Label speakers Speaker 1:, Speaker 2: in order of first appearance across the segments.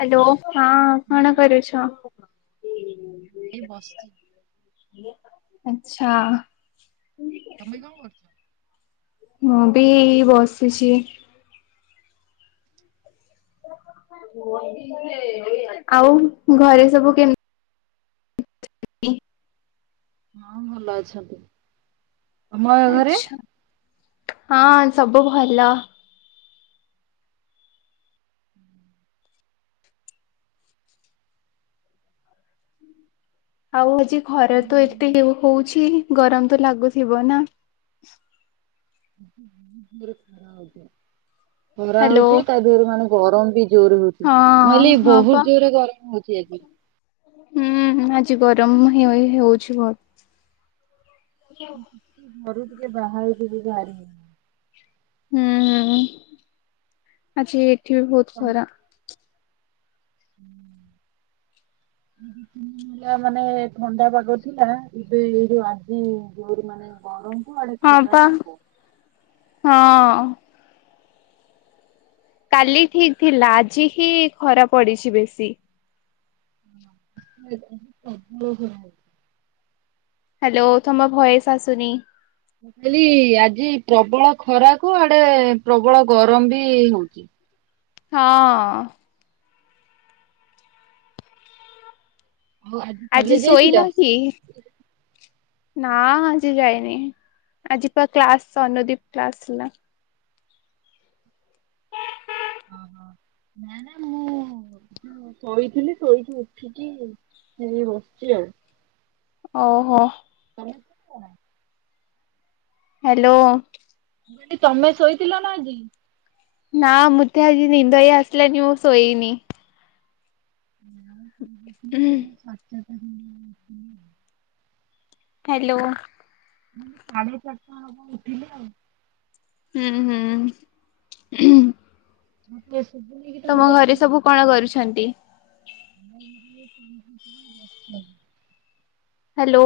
Speaker 1: Hello ହଁ
Speaker 2: ହୁଁ
Speaker 1: କଣ କରୁଛ?
Speaker 2: ମୁଁ ଏଇ ବସିଛି
Speaker 1: ଆଛା
Speaker 2: ତମେ କଣ କରୁଚ?
Speaker 1: ମୁଁ ବିଇ ବସିଛି। ଆଉ ଘରେ ସବୁ କେମତ [unintelligible]
Speaker 2: ହଁ ଭଲ ଅଛନ୍ତି। ତମ
Speaker 1: ଆଛା ହଁ ସବୁ ଭଲ। ଆଉ ହୋଉଛି ଖରା ତ ଏତେ ହଉଛି ଗରମ ତ ଲାଗୁଥିବ ନା।
Speaker 2: ହ ଖରା
Speaker 1: ହ୍ୟାଲୋ
Speaker 2: ହଉଛି ତା ରେ ମାନେ ଗରମ ବି ଜୋରରେ ହଉଛି
Speaker 1: ହଁ
Speaker 2: ମୁକହିଲି
Speaker 1: ହଁ
Speaker 2: ବହୁତ
Speaker 1: ପା
Speaker 2: ଜୋର ରେ ଗରମ ହଉଛି ଆଜି।
Speaker 1: ହୁଁ ଆଜି ଗରମ ହୋଅ ହଉଛି [unintelligible]
Speaker 2: ଘରୁ ଟିକେ ବାହାରୁ ବି ବାହାରିି ହେଉନି।
Speaker 1: ହୁଁ ହୁଁ ଆଜି ଏଠି ବି ବହୁତ
Speaker 2: ତମ
Speaker 1: ଖରା। [inaudible]
Speaker 2: ହୁଁ ମାନେ ଥଣ୍ଡା ପାଗ ଥିଲା ଏବେ ଏଇ ଯୋଉ ଆଜି ଜୋରି ମାନେ କଣ ଗରମ
Speaker 1: ହଁ ପା ହଁ କାଲି ଠିକ ଥିଲା ଆଜି ହିଁ ଖରା ପଡିଛି ବେଶୀ।
Speaker 2: ହଁ ହ ପ୍ରବଳ ଗରମ ହୋଉଛି।
Speaker 1: ହ୍ୟାଲୋ ତମ ଭଏସ ଆସୁନି।
Speaker 2: ହ [inaudible] ମୁଁ କହିଲି ଆଜି ପ୍ରବଳ ଖରାକୁ ଆଡେ ପ୍ରବଳ ଗରମ ବି ହଉଛି।
Speaker 1: ହଁ
Speaker 2: ଆଉ
Speaker 1: ଆଜି
Speaker 2: କଲେଜ୍
Speaker 1: ଶୋଇ
Speaker 2: ଯାଇଥିଲ?
Speaker 1: ନ କି? ନା ଆଜି ଯାଇନି ଆଜି ପ କ୍ଲାସ ଅନୁଦୀପ କ୍ଲାସ ଥିଲା।
Speaker 2: ଓହୋ। ନା ନା ମୁଁ ହଁ ଶୋଇଥିଲି ଶୋଇକି ଉଠିକି ହେ ବସିଛି ଆଉ।
Speaker 1: ଓହୋ
Speaker 2: ତମେ ଶୋଇଛ ନା?
Speaker 1: ହ୍ୟାଲୋ
Speaker 2: ମୁଁ କଲି ତମେ ଶୋଇଥିଲ ନା ଆଜି?
Speaker 1: ନା ମୁଁତେ ଆଜି ନିଦ ହିଁ ଆସିଲାନି ମୁଁ ଶୋଇନି।
Speaker 2: ସଚ ତ [unintelligible]
Speaker 1: ହ୍ୟାଲୋ
Speaker 2: ମାନେ ସାଢେ ଚାରିଟା ହବା ଉଠିଲି ଆଉ।
Speaker 1: ହୁଁ ହୁଁ
Speaker 2: ମତେ ସୁବୁନି କି ତମଁ
Speaker 1: ତମ
Speaker 2: କଥା
Speaker 1: ଘରେ ସବୁ କଣ କରୁଛନ୍ତି?
Speaker 2: [unintelligible]
Speaker 1: ହ୍ୟାଲୋ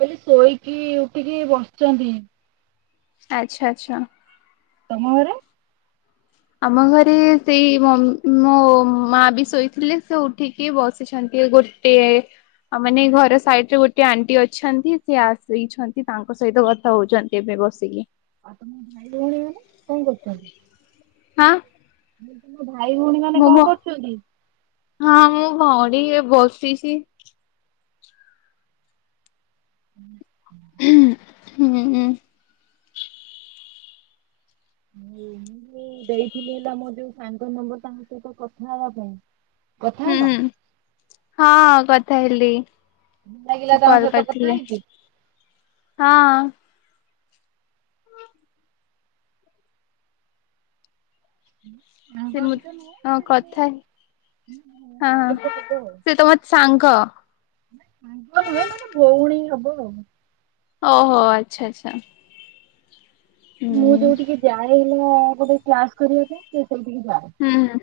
Speaker 2: କହିଲି ଶୋଇକି ଉଠିକି ବସିଛନ୍ତି।
Speaker 1: ଆଚ୍ଛା ଆଚ୍ଛା
Speaker 2: ତମ ଘରେ?
Speaker 1: ଆମ ଘରେ ସେଇ ମୋ ମୋ ମା ବି ଶୋଇଥିଲେ ସେ ଉଠିକି ବସିଛନ୍ତି ଗୋ ଟିଏ ଆଉ ମାନେ ଘର ସାଇଡରେ ଗୋଟିଏ ଆଣ୍ଟି ଅଛନ୍ତି ସେ ଆସିଛନ୍ତି ତାଙ୍କ ସହିତ କଥା ହଉଛନ୍ତି। ଏବେ ବସିକି।
Speaker 2: ଆଉ ତମ ଭାଇ ଭଉଣୀ ମାନେ କଣ କରୁଛନ୍ତି?
Speaker 1: ହଁ।
Speaker 2: ତମ ଭାଇ ଭଉଣୀ ମାନେ କଣ
Speaker 1: ମୁଁ
Speaker 2: କରୁଛନ୍ତି?
Speaker 1: ହଁ ମୋ ଭଉଣୀ ଏ ବସିଛି।
Speaker 2: ହୁଁ [inaudible]
Speaker 1: ହୁଁଁ ହୁଁ।
Speaker 2: ମୁଁ ଯୋଉ ଦେଇଥିଲି ତମର ଯୋଉ ସାଙ୍ଗ ନମ୍ବର ତାଙ୍କ ସହିତ କଥା ହେବା ପାଇଁ
Speaker 1: ହୁଁ
Speaker 2: କଥାହେଲ?
Speaker 1: ହୁଁ ହଁ କଥା ହେଲି
Speaker 2: ଭଲ ଲାଗିଲା
Speaker 1: ସେ
Speaker 2: ତାଙ୍କ
Speaker 1: କଲ
Speaker 2: ସହିତ କଥା
Speaker 1: କରିଥିଲେ।
Speaker 2: ହେଇକି?
Speaker 1: ହଁ। ସେ
Speaker 2: ସାଙ୍ଗ
Speaker 1: ମୁଁ
Speaker 2: ବିତ ନୁହେଁ
Speaker 1: ହଁ
Speaker 2: ସେ ଜଣେ
Speaker 1: କଥା
Speaker 2: ମୋର
Speaker 1: ହଁ
Speaker 2: ଭଉଣୀ ଟାଇପ୍
Speaker 1: ହଁ
Speaker 2: ର ହବ ଆଉ।
Speaker 1: ସେ ତମ ସାଙ୍ଗ?
Speaker 2: ସାଙ୍ଗ ନୁହେଁ ମାନେ ଭଉଣୀ ହବ ଆଉ।
Speaker 1: ଓହୋ ଆଚ୍ଛା ଆଚ୍ଛା।
Speaker 2: ମୁଁ
Speaker 1: ହୁଁ।
Speaker 2: ଯୋଉଠିକି ଯାଏ ମୁଁ ଗୋଟେ କ୍ଲାସ କରିବା ପାଇଁ ସେ ସେଇଠିକି ଯାଏ।
Speaker 1: ହୁଁ ହୁଁ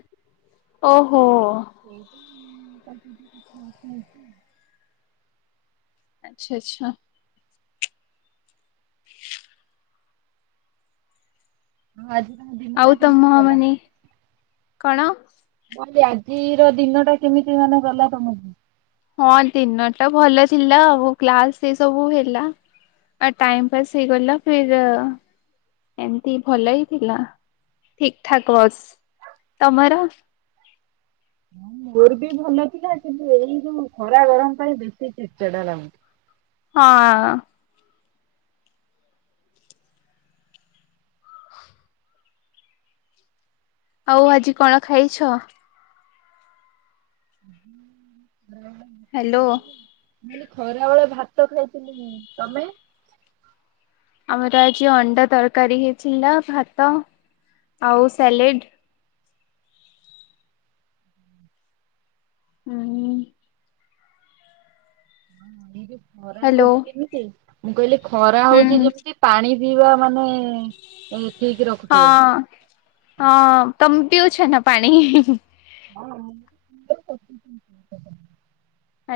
Speaker 1: ଓହୋ।
Speaker 2: [unintelligible]
Speaker 1: ଆଚ୍ଛା ଆଚ୍ଛା। [inaudible]
Speaker 2: ହଁ ଆଜି ତମ
Speaker 1: ଆଉ
Speaker 2: ଦିନଟା
Speaker 1: ତମ
Speaker 2: କେମିତି ଗଲା?
Speaker 1: ମାନେ କଣ?
Speaker 2: ମୁଁ କହିଲି ଆଜିର ଦିନ ଟା କେମିତି ମାନେ ଗଲା ତମର?
Speaker 1: ହଁ ଦିନ ଟା ଭଲ ଥିଲା ଆଉ କ୍ଲାସ ସେସବୁ ହେଲା। ଆ ଟାଇମ ପାସ୍ ହେଇ ଗଲା ଫିର ଏମିତି ଭଲ ହି ଥିଲା ଠିକ ଠାକ ବସ୍ ତମର
Speaker 2: ମୋର ବି ଭଲ ଥିଲା କିନ୍ତୁ ଏଇ ଯୋଉ ଖରା ଗରମ ପାଇଁ ବେଶୀ ଚିଡଚିଡା ଲାଗୁଛି।
Speaker 1: ହଁ। ଆଉ ଆଜି କଣ ଖାଇଛ?
Speaker 2: ହଁ [inaudible]
Speaker 1: ହ୍ୟାଲୋ।
Speaker 2: ମୁ କହିଲି ଖରା ବେଳେ ଭାତ ଖାଇଥିଲି ତମେ?
Speaker 1: ଆମର ଆଜି ଅଣ୍ଡା ତରକାରୀ ହେଇଥିଲା ଭାତ ଆଉ ସାଲେଡ଼। ହୁଁ।
Speaker 2: ଏଇ ଯୋଉ ଖରା
Speaker 1: ହ୍ୟାଲୋ
Speaker 2: ହଉଛି ଯେମିତି ମୁଁ କହିଲି ଖରା
Speaker 1: ହୁଁ
Speaker 2: ହଉଛି
Speaker 1: ହୁଁ
Speaker 2: ଯେମିତି ପାଣି ପିଇବା ମାନେ ହୁଁ ଏଇଠିକ ରଖୁଥିବ।
Speaker 1: ହଁ ହଁ ତମେ ପିଉଛ ନା ପାଣି?
Speaker 2: ହଁ।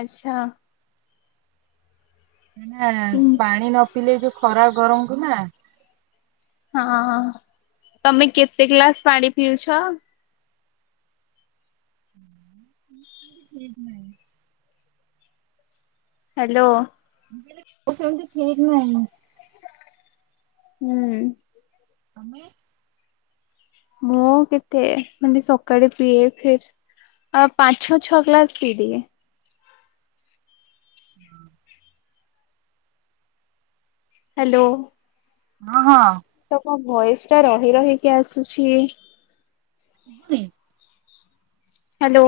Speaker 1: ଆଚ୍ଛା।
Speaker 2: ନା ପାଣି ନ ପିଇଲେ ଯୋଉ ଖରା ଗରମକୁ ନା
Speaker 1: ହଁ ହଁ। ତମେ କେତେ ଗ୍ଲାସ ପାଣି ପିଉଛ?
Speaker 2: ଏଇଠି ନାଇଁ।
Speaker 1: ହ୍ୟାଲୋ।
Speaker 2: ସେମିତି ଠିକ୍ ନାହିଁ।
Speaker 1: ହୁଁ।
Speaker 2: ଆମେ
Speaker 1: ମୁଁ କେତେ ମାନେ ସକାଳେ ପିଏ ଫ ଆ ପାଞ୍ଚ ଛଅ ଛଅ ଗ୍ଲାସ ପୀଦିଏ। ହାଲୋ।
Speaker 2: ହଁ ହଁ।
Speaker 1: ତମ ଭଏସ୍ ଟା ରହି ରହିକି ଆସୁଛି।
Speaker 2: ଶୁବୁନି?
Speaker 1: ହାଲୋ।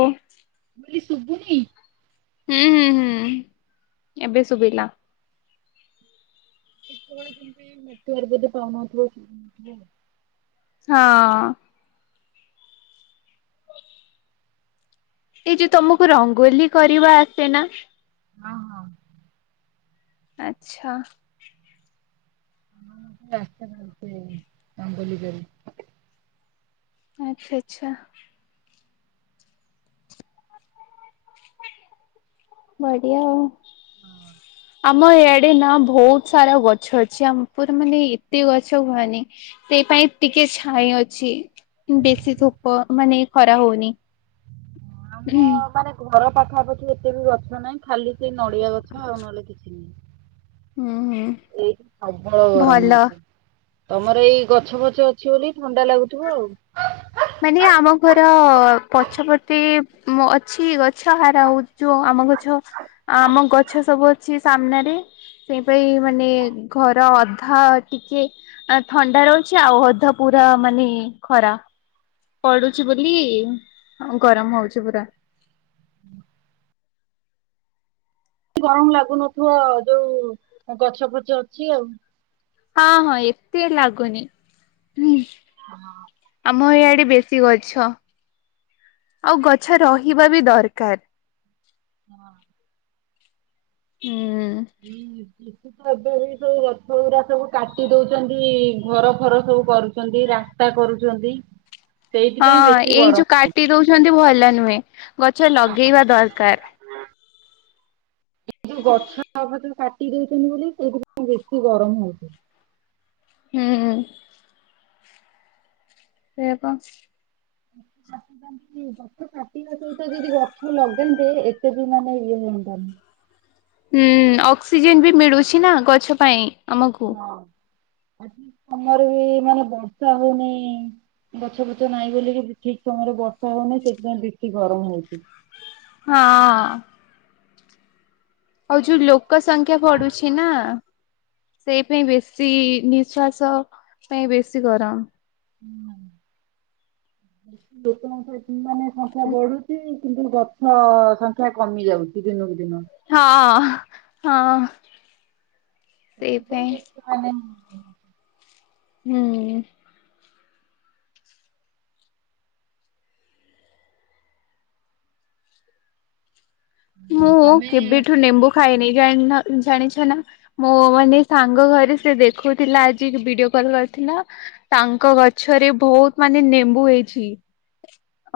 Speaker 2: ମୁଁ କଇଲି ଶୁବୁନି?
Speaker 1: ହୁଁ ହୁଁ ହୁଁ ଏବେ ଶୁବିଲା।
Speaker 2: କେତବେଳେ କେମିତି ନେଟୱର୍କ ବୋଧେ ପାଉନଥିବ କି ହଉନଥୁବ।
Speaker 1: ହଁ। ଏଇ ଯୋଉ ତମୁକୁ ରଙ୍ଗୋଲି କରିବା ଆସେ ନା?
Speaker 2: ହଁ ହଁ।
Speaker 1: ଆଚ୍ଛା।
Speaker 2: ହଁ ମତେ ଆସେ ରଙ୍ଗୋଲି କରି।
Speaker 1: ଆଚ୍ଛା ଆଚ୍ଛା ‌। ବଢିଆ ଆଉ। ଆମ ଇଆଡେ ନା ବହୁତ ସାରା ଗଛ ଅଛି ଆମ ପୁର ମାନେ ଏତେ ଗଛ କୁହନି। ସେଇ ପାଇଁ ଟିକେ ଛାଇ ଅଛି। ବେଶୀ ଧୂପ ମାନେ ଖରା ହଉନି।
Speaker 2: ଆମ ମାନେ ଘର ପାଖାପାଖି ଏତେ ବି ଗଛ ନାହିଁ। ଖାଲି ସେଇ ନଡିଆ ଗଛ ଆଉ ନହେଲେ କିଛି
Speaker 1: ହୁଁ ହୁଁ
Speaker 2: ନାହି। ଏଇଠି ପ୍ରବଳ
Speaker 1: ଭଲ
Speaker 2: ଗରମ ହଉଛି। ତମର ଏଇ ଗଛ ଫଛ ଅଛି ବୋଲି ଥଣ୍ଡା ଲାଗୁଥୁବ ଆଉ।
Speaker 1: ମାନେ ଆମ ଘର ପଛପଟେ ଅଛି ଗଛ ହାରା ହଉ ଯୋଉ ଆମ ଗଛ ଆମ ଗଛ ସବୁ ଅଛି ସାମ୍ନାରେ। ସେଇ ପାଇଁ ମାନେ ଘର ଅଧା ଟିକେ ଆଁ ଥଣ୍ଡା ରହୁଛି ଆଉ ଅଧା ପୁରା ମାନେ ଖରା। ପଡୁଛି ବୋଲି ଗରମ ହଉଛି ପୁରା।
Speaker 2: ଗରମ ଲାଗୁନଥୁବ ଯୋଉ ଗଛ ଫଛ ଅଛି ଆଉ।
Speaker 1: ହଁ ହଁ ଏତେ ଲାଗୁନି ହୁ।
Speaker 2: ହଁ ହଁ।
Speaker 1: ଆମ ଇଆଡେ ବେଶୀ ଗଛ ଆଉ ଗଛ ରହିବା ବି ଦରକାର।
Speaker 2: ହଁ।
Speaker 1: ହୁଁ।
Speaker 2: ହୁଁ ହୁଁ। [unintelligible] ବି ସବୁ ରଥଗୁରା ସବୁ କାଟି ଦଉଚନ୍ତି ଘର ଫର ସବୁ କରୁଚନ୍ତି ରା ସ୍ତା କରୁଚନ୍ତି।
Speaker 1: ହଁ ଏଇ ଯୋଉ କାଟି ଦଉଛନ୍ତି ଭଲ ନୁହେଁ ଗଛ ଲଗେଇବା ଦରକାର।
Speaker 2: ଏଇ ଯୋଉ ଗଛ ଫଛ କାଟି ଦଉଚନ୍ତି ବୋଲି ସେଇଥିପାଇଁ ବେଶି ଗରମ ହଉଚି।
Speaker 1: ହୁଁ। ସେଇଆ ପା।
Speaker 2: କାଟୁଛନ୍ତି ଗଛ କାଟିବା ସହିତ ଯଦି ଗଛ ଲଗାନ୍ତେ ଏତେ ବି ମାନେ ଇଏ ହୁଅନ୍ତାନି।
Speaker 1: ହୁଁ ଅକ୍ସିଜେନ ବି ମିଳୁଛି ନା ଗଛ ପାଇଁ ଆମକୁ।
Speaker 2: ହଁ ଆଜି ଆମର ବି ମାନେ ବର୍ଷା ହଉନାଇଁ। ଗଛ ପଛ ନାହିଁ ବୋଲିକି ଠିକ ସମୟରେ ବର୍ଷା ହୋଉନାଇଁ ସେଇଥିପାଇଁ ବେଶୀ ଗରମ ହଉଛି।
Speaker 1: ହଁ। ଆଉ ଯୋଉ ଲୋକ ସଂଖ୍ୟା ବଢୁଛି ନା। ସେଇ ପାଇଁ ବେଶୀ ନିଶ୍ଵାସ ପାଇଁ ବେଶୀ ଗରମ।
Speaker 2: ହୁଁ ଲୋକଙ୍କ ମାନେ ସଂଖ୍ୟା ବଢୁଚି। କିନ୍ତୁ ଗଛ ସଂଖ୍ୟା କମି ଯାଉଚି ଦିନକୁ ଦିନ।
Speaker 1: ହଁ ହଁ ହଁ ସେଇପାଇଁ।
Speaker 2: ହ [inaudible]
Speaker 1: ହୁଁ।
Speaker 2: ହଁ,
Speaker 1: ମୁଁ
Speaker 2: ତମେ
Speaker 1: କେବେଠୁ ନେମ୍ଭୁ ଖାଇନି ଜାଣିନ ଜାଣିଛ ନା? ମୋ ମାନେ ସାଙ୍ଗ ଘରେ ସେ ଦେଖୁଥିଲା ଆଜି ଭିଡିଓ କଲ କରିଥିଲା। ତାଙ୍କ ଗଛରେ ବହୁତ ମାନେ ନେମ୍ବୁ ହେଇଚି।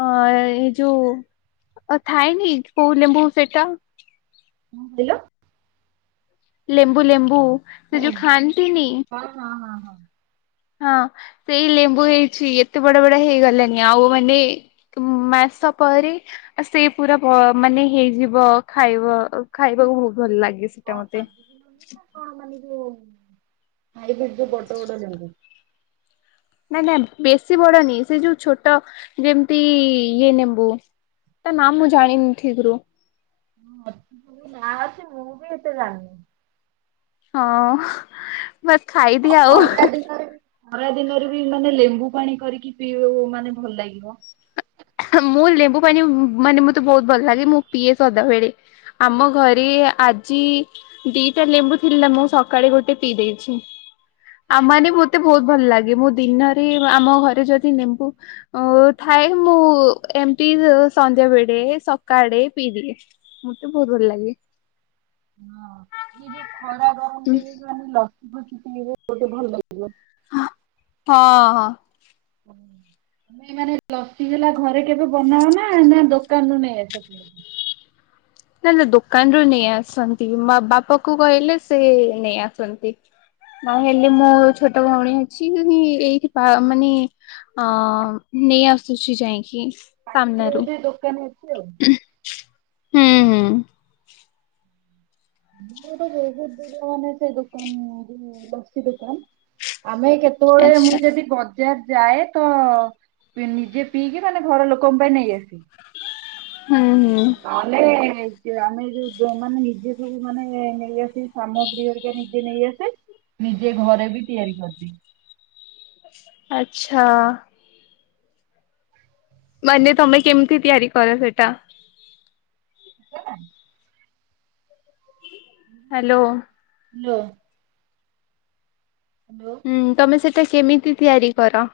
Speaker 1: ଅ ଏଇ ଯୋଉ ଥାଏନି କୋଉ ଲେମ୍ବୁ ସେଟା?
Speaker 2: କିଲୋ?
Speaker 1: ଲେମ୍ବୁ ଲେମ୍ବୁ ସେ ଯୋଉ ଖାଆନ୍ତିନି?
Speaker 2: କଣ କହିଲ ହଁ ହଁ ହଁ ହଁ
Speaker 1: ହଁ ସେଇ ଲେମ୍ବୁ ହେଇଚି ଏତେ ବଡ ବଡ ହେଇଗଲାଣି। ଆଉ ମାନେ ହୁଁ ମାସ ପରେ ଆ ସେ ପୁରା ବ ମାନେ ହେଇଯିବ ଖାଇବ ଖାଇବାକୁ ବହୁତ ଭଲ ଲାଗେ।
Speaker 2: କଣ
Speaker 1: ସେଟା ମତେ
Speaker 2: କାଜୁ ବି ନବୁ ନା କଣ ମାନେ ଯୋଉ, ହାଇବ୍ରିଡ୍ ଯୋଉ ବଡ ବଡ ଲେମ୍ବୁ?
Speaker 1: ନାଇଁ ନାଇଁ ବେଶୀ ବଡନି ସେ ଯୋଉ ଛୋଟ ଯେମିତି ଇଏ ନେମ୍ବୁ। ତା ନାଁ ମୁଁ ଜାଣିନି ଠିକରେ।
Speaker 2: ହଁହାଁ ନାଁ ଅଛି ମୁଁ ବି ଏତେ ଜାଣିନି।
Speaker 1: ହଁ। ବସ୍ ଖାଇ
Speaker 2: ହଁ ଅଲଗା ଦିନରେ ବି ଖରା ଦିନରେ ବି ମାନେ ଲେମ୍ବୁ ପାଣି କରିକି ପିଇବକୁ ମାନେ ଭଲ ଲାଗିବ।
Speaker 1: ମୁଁ ଲେମ୍ବୁ ପାଣି ମାନେ ମତେ ବହୁତ ଭଲ ଲାଗେ ମୁଁ ପିଏ ସଦାବେେଳେ। ଆମ ଘରେ ଆଜି ଦିଟା ଲେମ୍ବୁ ଥିଲା ମୁଁ ସକାଳେ ଗୋଟେ ପିଇ ଦେଇଚି। ଆମ ମାନେ ମତେ ବହୁତ ଭଲ ଲାଗେ ମୁଁ ଦିନରେ ଆମ ଘରେ ଯଦି ଲେମ୍ବୁ ଅ ଥାଏ ମୁଁ ଏମିତି ସନ୍ଧ୍ୟା ବେଳେ ସକାଳେ ପିଇଦିଏ। ମତେ ବହୁତ ଭଲ ଲାଗେ।
Speaker 2: ହଁ ଏଇ ଯୋଉ ଖରା ଗରମ ଦେବେ ଜେ ଲସି ଫସି ପିଇବଗୋଟେ ଭଲ ଲାଗିବ।
Speaker 1: ହଁ ହଁ।
Speaker 2: [inaudible] ଏ ମାନେ ଲସି ହେଲା ଘରେ କେବେ ବନାଅନା ନା ଦୋକାନରୁୁ ନେଇଁ ଆସ?
Speaker 1: ନା ନା ଦୋକାନରୁୁ ନେଇ ଆସନ୍ତୀ। ମା ବାପାଙ୍କୁ କହିଲେ ତ ସେ ନେଇ ଆସନ୍ତି। ନା ହେଲେ ମୋ ଛୋଟ ଭଉଣୀ ଅଛି, ଏଇଥି ଭା ମାନେ ହଁ ନେଇ ଆସୁଚି ଯାଇକି
Speaker 2: ପାଖରେ
Speaker 1: ସାମ୍ନାରୁ।
Speaker 2: ବୋଧେ ଦୋକାନ ଅଛି ଆଉ।
Speaker 1: ହୁଁ ହୁଁ।
Speaker 2: ଆଉ ତ ବହୁତ ଦୂର ମାନେ ସେ ଦୋକାନ ଲସି ଦୋକାନ, ଆମେ କେତେ ତଳେ
Speaker 1: ଆଚ୍ଛା
Speaker 2: ମୁଁ ଯଦି ବ ଯାର ଯାଏ ତ ନିଜେ ପିଇକି ମାନେ ଘର ଲୋକଙ୍କ ପାଇଁ ନେଇ ଆସେ।
Speaker 1: ହୁଁ ହୁଁ।
Speaker 2: ନ ହଲେ ଏ ଆମେ ଯୋଉ ଯୋଉ ମାନେ ନିଜେ ସବୁ ମାନେ ନେଇଆସି ସାମଗ୍ରୀ ହରିକା ନିଜେ ନେଇ ଆସେ ନିଜେ ଘରେ ବି ତିଆରି କରିଦିଏ।
Speaker 1: ଆଛା। ମାନେ ତମେ କେମିତି ତିଆରି କର ସେଇ ଟା?
Speaker 2: କେଜାଣି।
Speaker 1: ହାଲୋ।
Speaker 2: ହାଲୋ। ହାଲୋ।
Speaker 1: ହୁଁ ତମେ ସେଇଟା କେମିତି ତିଆରି କର?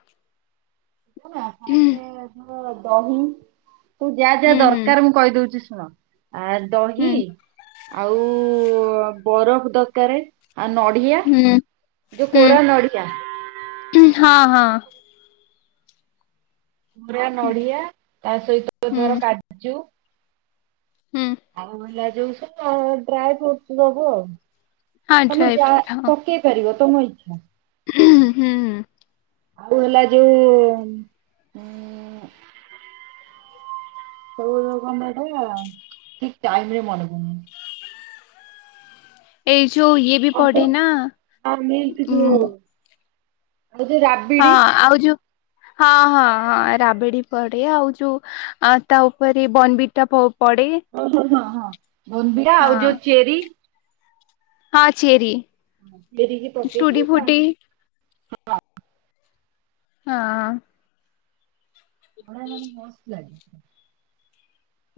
Speaker 2: ମୂ ନା
Speaker 1: ହୁଁ
Speaker 2: ସେ ଧର ଦହି ତୁ ଯାହା ଯାହା
Speaker 1: ହୁଁ।
Speaker 2: ଦରକାର ମୁଁ କହିଦଉଚି ଶୁଣ ଆ ଦହି
Speaker 1: ହୁଁ
Speaker 2: ଆଉ ବରଫ ଦରକାରେ। ହଁ ନଡ଼ିଆ
Speaker 1: ହୁଁ
Speaker 2: ଯୋଉ
Speaker 1: ହୁଁ
Speaker 2: କୋରା ନଡ଼ିଆ।
Speaker 1: ହଁ ହଁ।
Speaker 2: ପୁରା ନଡିଆ ତା ସହିତ
Speaker 1: ହୁଁ
Speaker 2: ଧର କାଜୁ।
Speaker 1: ହୁଁ।
Speaker 2: ଆଉ ହେଲା ଯୋଉ ସବୁ ଡ୍ରଏ ଫ୍ରୁଟସ୍ ଯୋଗୁ ଆଉ
Speaker 1: ହଁ
Speaker 2: ତମେ
Speaker 1: ଡ୍ରାଇ
Speaker 2: ଯା
Speaker 1: ଫ୍ରୁଟ୍
Speaker 2: ପକେଇ ପାରିବ ତମ ଇଚ୍ଛା।
Speaker 1: ଉଁ ହୁଁଉଁ।
Speaker 2: ଆଉ ହେଲା ଯୋଉ ଉଁ ସବୁ କଥାକୁ ଆମେ ଖାଇବା ଠିକ ଟାଇମରେ ମନେ ପଡୁନି।
Speaker 1: ଏଇ ଯୋଉ ଇଏ ବି ପଡେ
Speaker 2: ଅମୁଲ୍
Speaker 1: ନା
Speaker 2: ଆଉ ମିଲ୍କ
Speaker 1: ଉଁ
Speaker 2: ଯୋଉ ଆଉ ଯୋଉ ରା
Speaker 1: ହଁ ଆଉ ଯୋଉ ହଁ ହଁ ହଁ ରାବିଡି ପଡେ ଆଉ ଯୋଉ ଆ ତା ଓପରେ ବନବିଟା ପ-ପଡେ।
Speaker 2: ଓହୋ ହଁ ହଁ ବୋନବିଟା ଆଉ ଯୋଉ ଚେରି।
Speaker 1: ହଁ ଚେରି
Speaker 2: ଚେରିକି ପକେଇକି
Speaker 1: ଟୁଡି
Speaker 2: ତା
Speaker 1: ଫୁଟି ହଁହଁ।
Speaker 2: ପଡିବ ମାନେ ମସ୍ତ ଲାଗିବ।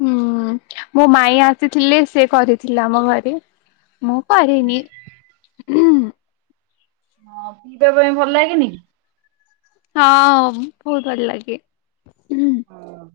Speaker 1: ହୁଁ ମୋ ମାଇଁ ଆସିଥିଲେ ସେ କରିଥିଲେ ମୋ ଘରେ। ମୁଁ କରିନି।
Speaker 2: ହଁ ପିଇବା ପାଇଁ ଭଲ ଲାଗେନି କି?
Speaker 1: ହଁ ବୋହୁତ ଭଲ ଲାଗେ।
Speaker 2: ହଁ।